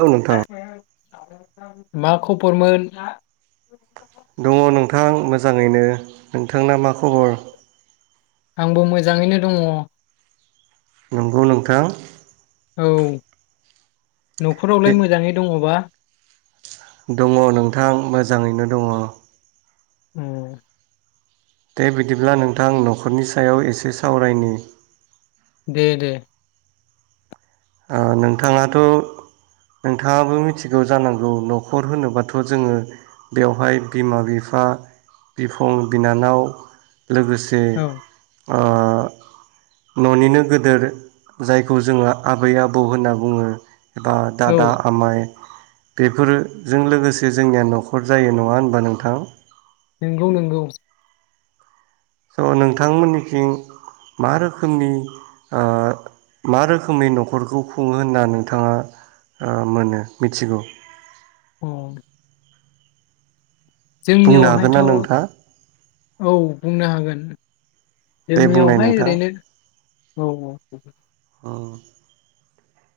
औ नोंथां [unintelligible] मा खबरमोन दङ नोंथां मोजाङैनो नोंथांना मा खबर आंबो मोजाङैनो दङ नंगौ नोंथां। औ दे न'खरावलाय मोजाङै दङबा? दङ नोंथां मोजाङैनो दङ। उम दे बिदिब्ला नोंथां न'खरनि सायाव एसे सावरायनि दे दे नोंथाङाथ' नोंथाङाबो मिथिगौ जानांगौ न'खर होनोबाथ' जोङो बेवहाय बिमा बिफा बिफं बिनानाव लोगोसे औ ओ न'निनो गोदोर जायखौ जोंहा आबै आबौ होनना बुङो एबा औ दादा आमाइ बेफोरोजों लोगोसे जोंनिया न'खर जायो नङा होनबा नोंथां नोंगौ नंगौ स' नोंथांमोननिथिं मा रोखोमनि ओ मा रोखोमनि न'खरखौ खुङो होनना नोंथाङा ओ मोनो मिथिगौ औ बुंनो हागोन जोंनियावहायथ' ना नोंथाङा औ बुंनो हागोन दे बुंनाय जोंनियावहाय नोंथां ओरैनो औ औ औ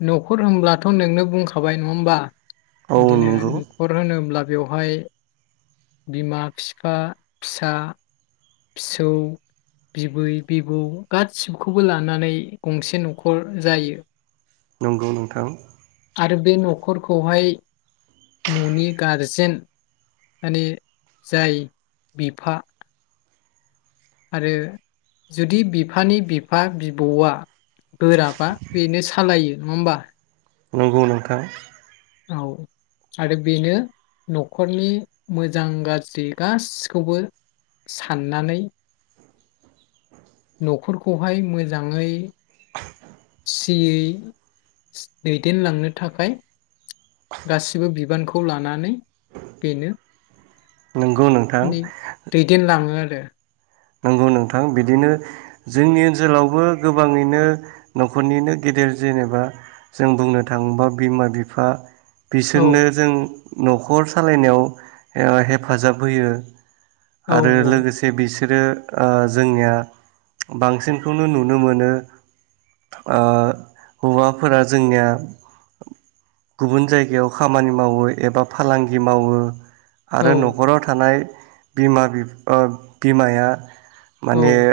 न'खर होनब्लाथ' नोंनो बुंखाबाय नङा होमबा औ बिदिनो नंगौ न'खर होनोब्ला बेवहाय बिमा बिफा फिसा फिसौ बिबै बिबौ गासिखौबो लानानै गंसे न'खर जायो नंगौ नोंथां आरो बे न'खरखौहाय न'नि गारजेन माने जाय बिफा आरो जुदि बिफानि बिफा बिबौआ बोराबा बेनो सालायो नङा होमबा नंगौ नोंथां औ आरो बेनो न'खरनि मोजां गाज्रि गाससिखौबो साननानै न'खरखौहाय मोजाङै सियै दैदेनलांनो थाखाय गासिबो बिबानखौ खौ लानानै बेनो नंगौ नोंथां माने दैदेनलाङो आ ओ नंगौ नोंथां बिदिनो जोंनि ओनसोलावबो गोबाङैनो न'खरनिनो गेदेर जेनेबा जों बुंनो थाङोबा बिमा बिफा औ बिसोरनो जों न'खर सालायनायाव ओ हेफाजाब होयो औ आरो लोगोसे बिस बिसोरो ओ जोंनिया बांसिनखौनो नुनो मोनो ओ हौवाफोरा जोंनिया गुबुन जायगायाव खामानि मावो एबा फालांगि मावो औ आरो न'खराव थानाय बिमा बि ओ बिमाया औ माने ओ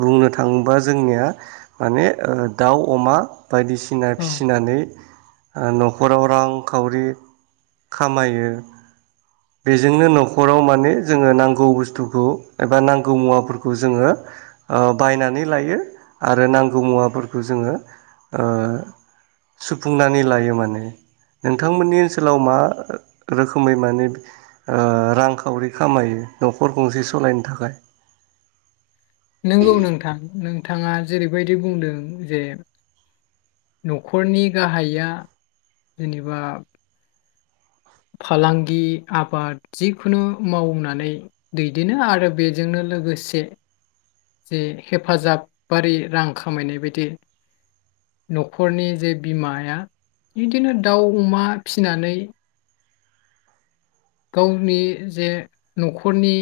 बुंनो थाङोब्ला जोंनिया माने दाउ अमा बायदिसिना औ फिसिनानै ओ न'खराव रांखावरि खामायो बेजोंनो न'खराव माने जोङो नांगौ बुस्थुखौ एबा नांगौ मुवाफोरखौ जोङो ओ बायनानै लायो आरो नांगौ मुवाफोरखौ जोङो ओ सुफुंनानै लायो माने नोंथांमोननि ओनसोलाव मा रोखोमै माने ओ रांखावरि खामायो न'खर गंसे सलायनो थाखाय नंगौ नोंथां नों नोंथाङा जेरैबायदि बुंदों जे न'खरनि गाहाया जेनेबा फालांगि आबाद जिखुनु मावनानै दैदेनो आरो बेजोंनो लोगोसे जे हेफाजाबारि रां खामायनाय बायदि न'खरनि जे बिमाया बिदिनो दाउ अमा फिनानै गावनि जे न'खरनि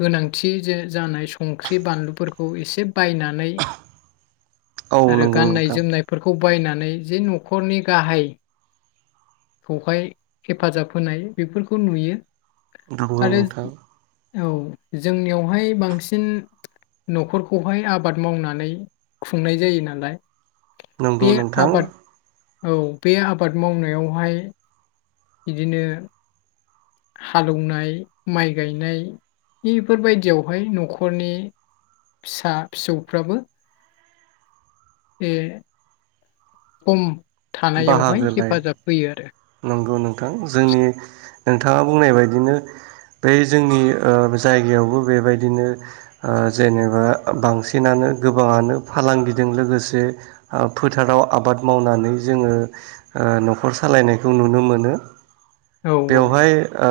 गोनांथि जे जानाय संख्रि बानलुफोरखौ एसे बायनानै औ आरो नंगौ गाननाय नोंथां जोमनायफोरखौ बायनानै जे न'खरनि गाहाय खौहाय हेफाजाब होनाय बेफोरखौ नुयो नंगौ आरो नोंथां औ जोंनियावहाय बांसिन न'खरखौहाय आबाद मावनानै खुंनाय जायो नालाय बे नंगौ नोंथां। आबाद औ बे आबाद मावनायाव हाय बिदिनो हालौनाय माइ गायनाय इफोरबायदियावहाय न'खरनि फिसा फिसौफ्राबो ए खम थानायावहाय हेफाजाब होयो आरो नौ नोंथां जोंनि नोंथाङा बुंनाय बायदिनो बै जोंनि जायगायावबो बेबायदिनो जेनेबा बांसिनानो गोबाङानो फालांगिजों लोगोसे ओ फोथाराव आबाद मावनानै जोङो ओ न'खर सालायनाय जों नुनो मोनो। औ औ बेवहाय ओ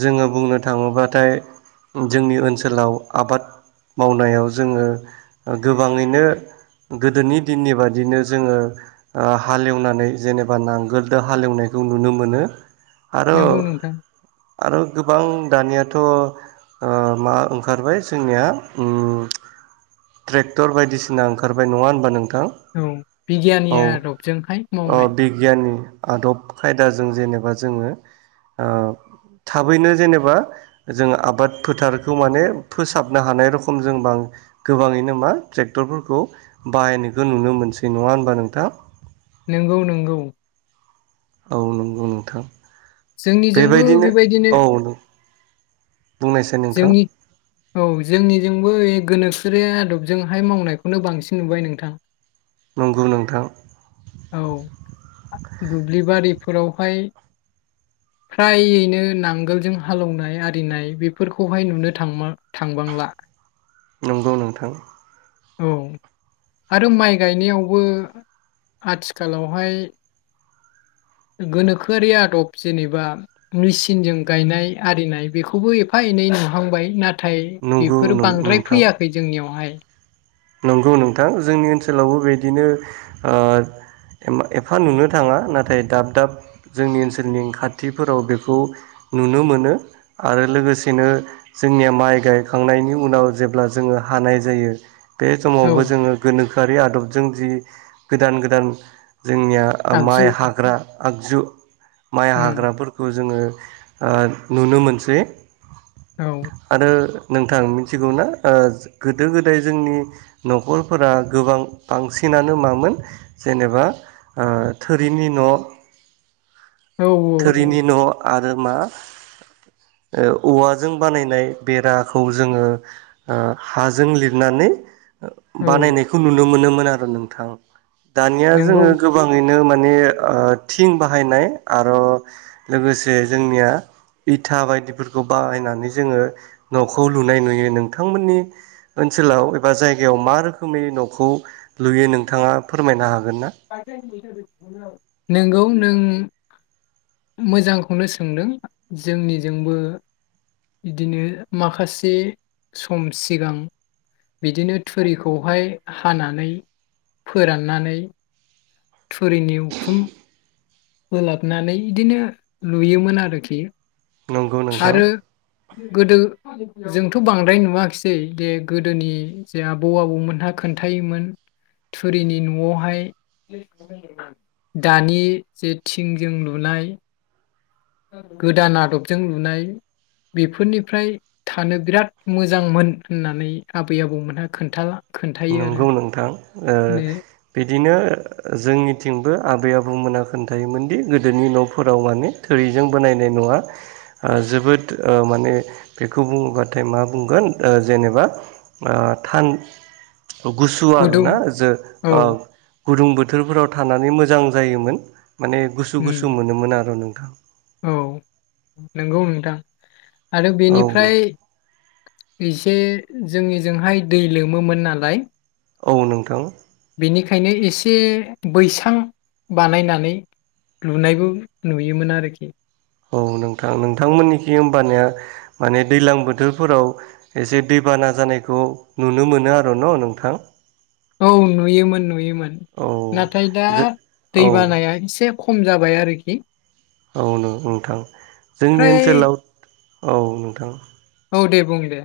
जोङो बुंनो थाङोब्लाथाय जोंनि ओनसोलाव आबाद मावनायाव जोङो गोबाङैनो गोदोनि दिननि बादिनो जोङो ओ हालेवनानै जेनेबा नांगोल दो हालेवनायखौ नुनो मोनो। आरो नंगौ नोंथां आरो गोबां दानियाथ' ओ मा ओंखारबाय जोंनिया उम ट्रेक्टर बायदिसिना ओंखारबाय नङा होनबा नों औ बिगियानि आदबजोंहाय अ मावनाय बिगियाननि आदब खायदाजों जेनेबा जोङो ओ थाबैनो जेनेबा जोंङो आबाद फोथारखौ माने फोसाबनो हानाय रखम जों बा गोबाङैनो मा ट्रेक्टरफोरखौ बाहायनायखौ नुनो मोनसै नङा होनबा नोंथां? नोंगौ नोंगौ औ नंगौ नोंथां जोंनिजोंबो बेबायदिनो बुंनायसै नोंथां जोंनि औ जोंनिजोंबो ओइ गोनो फोरिया आदबजोंहाय मावनायखौनो बांसिन नुबाय नोंथां। नंगौ नोंथां औ दुब्लि बारिफोरावहाय फ्रायैनो नांगोलजों हालेवनाय आरिनाय बेफोरखौहाय नुनो थांमार थांबांला नंगौ नोंथां औ आरो माइ गायनायावबो आथिखालावहाय गोनोखोआरि आदब जेनेबा मेचिनजों गायनाय आरिनाय बेखौबो एफा एनै नुहांबाय नाथाय नाथाय नंगौ बेफोरो बांद्राय नोंथां फैयाखै जोंनियावहाय नंगौ नोंथां जोंनि ओनसोलावबो बेबायदिनो ओ एफा नुनो थाङा नाथाय दाब दाब जोंनि ओनसोलनि खाथिफोराव बेखौ नुनो मोनो आरो लोगोसेनो जोंनिया माइ गायखांनायनि उनाव जेब्ला जोङो हानाय जायो बे औ समावबो जोङो गोनोखो आरि आदबजों जि गोदान गोदान जोंनिया ओ आगजु माइ हाग्रा आगजु माइ उम हाग्राफोरखौ जोङो ओ नुनो मोनसै औ आरो नोंथां मिथिगौना अ गोदो गोदाय जोंनि न'खरफोरा गोबां बांसिनानो मामोन जेनेबा अ थोरिनि न' औ औ थोरिनि न' आरो मा ओ औवाजों बानायनाय बेराखौ जोङो ओ हाजों लिरनानै औ बानायनायखौ नुनो मोनोमोन आरो नोंथां दानिया जोङो नंगौ गोबाङैनो माने अ थिं बाहायनाय आरो लोगोसे जोंनिया इथा बायदिफोरखौ बाहायनानै जोङो न'खौ लुनाय नुयो नोंथांमोननि ओनसोलाव एबा जायगायाव मा रोखोमै न'खौ लुयो नोंथाङा फोरमायनो हा [unintelligible] नोंगौ नों मोजांखौनो सोंदों जोंनिजोंबो बिदिनो माखासे सम सिगां बिदिनो थुरिखौहाय हानानै फोराननानै थुरिनि उखुम फोलाबनानै बिदिनो लुयोमोन आरोखि नंगौ नोंथां। आरो गोदो जोंथ' बांद्राय नुवाखिसै जे गोदोनि जे आबौ आबौमोनहा खोन्थायोमोन थुरिनि न'आवहाय दानि जे थिंजों लुनाय गोदान आदबजों लुनाय बेफोरनिफ्राय थानो बिराद मोजांमोन होननानै आबै आबौमोनहा खोनथाला नंगौ नोंथां ओ बि बिदिनो जोंनिथिंबो आबै आबौमोना खोन्थायोमोनदि गोदोनि न'फोराव माने थोरिजों बानायनाय न'आ आह जोबोद अ माने बेखौ बुङोबाथाय मा बुंगोन आह जेनेबा अ थान गुसु गुदुं आरोना जे औ ओह गुदुं बोथोरफोराव थानानै मोजां जायोमोन। माने गुसु गुसु उम मोनोमोन आरो नों औ नंगौ नोंथां आरो औ बेनिफ्राय एसे जोंनिजोंहाय दै लोमोमोन नालाय औ नोंथां बेनिखायनो एसे बैसां बानायनानै लुनायबो नुयोमोन आरोखि औ नोंथां नोंथांमोननिखि होमबानिया माने दै्लां बोथोरफोराव एसे दैबाना जानायखौ नुनो मोनो आरो न' नोंथां औ नुयोमोन नुयोमोन औ नाथाय दा जो औ दै बानाया एसे खम जाबाय आरोखि। औ नो नोंथां जोंनि फ्राय ओनसोलाव औ नोंथां औ दे बुं दे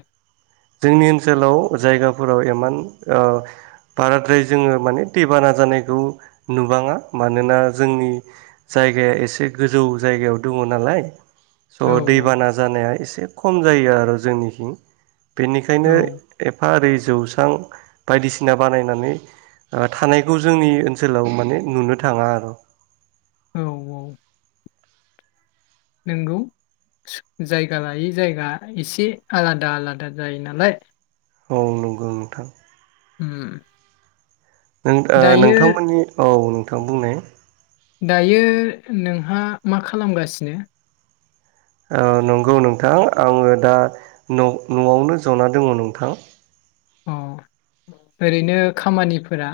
जोंनि ओनसोलाव जायगाफोराव इमान ओह बाराद्राय जोङो माने दैबाना जानायखौ नोबाङा मानोना जोंनि जायगाया एसे गोजौ जायगायाव दङ नालाय औ स' दैबाना जानाया एसे खम जायो आरो जोंनिथिं। बेनिखायनो औ एफा ओरै जौस्रां बायदिसिना बानायनानै थानायखौ जोंनि ओनसोलाव माने नुनो थाङा आरो। औ औ नोंगौ जायगा लायै जायगा एसे आलादा आलादा जायो नालाय औ नंगौ नोंथां उम नों ओ दायो नोंथांमोननि औ बेखौ बुंनाय दायो नोंहा मा खालामगासिनो? ओ नंगौ नोंथां आङो दा न'-न'आवनो जना दङ नोंथां अ ओरैनो खामानिफोरा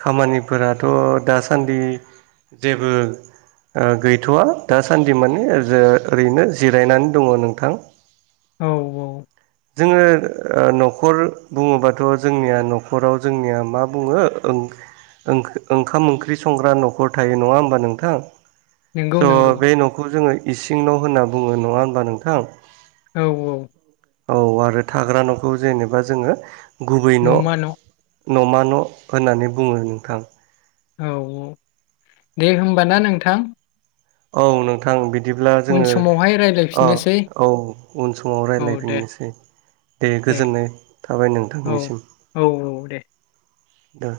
खामानिफोराथ' दासान्दि जेबो ओ गैथ'वा दासान्दि माने ओरैनो जिरायनानै दङ नोंथां। औ औ जोङो न'खर बुङोबाथ' जोंनिया न'खराव जोंनिया मा बुङो ओं ओंखाम ओंख्रि संग्रा न'खर थायो नङा होमबा नोंथां नंगौ स' नंगौ बे न'खौ जोङो इसिं न' होनना बुङो नङा होमबा नोंथां? औ औ औ आरो थाग्रा न'खौ जेनेबा जोङो गुबै न' न'मा न' होननानै बुङो नोंथां। औ औ दे होमबा ना नोंथां! औ नोंथां बिदि बिदिब्ला उन जोङो समावहाय ओ रायज्लायफिननोसै औ उन समाव औ दे रायज्लायफिननोसै दे गोजोननाय थाबाय औ नोंथांनिसिम। औ दे दा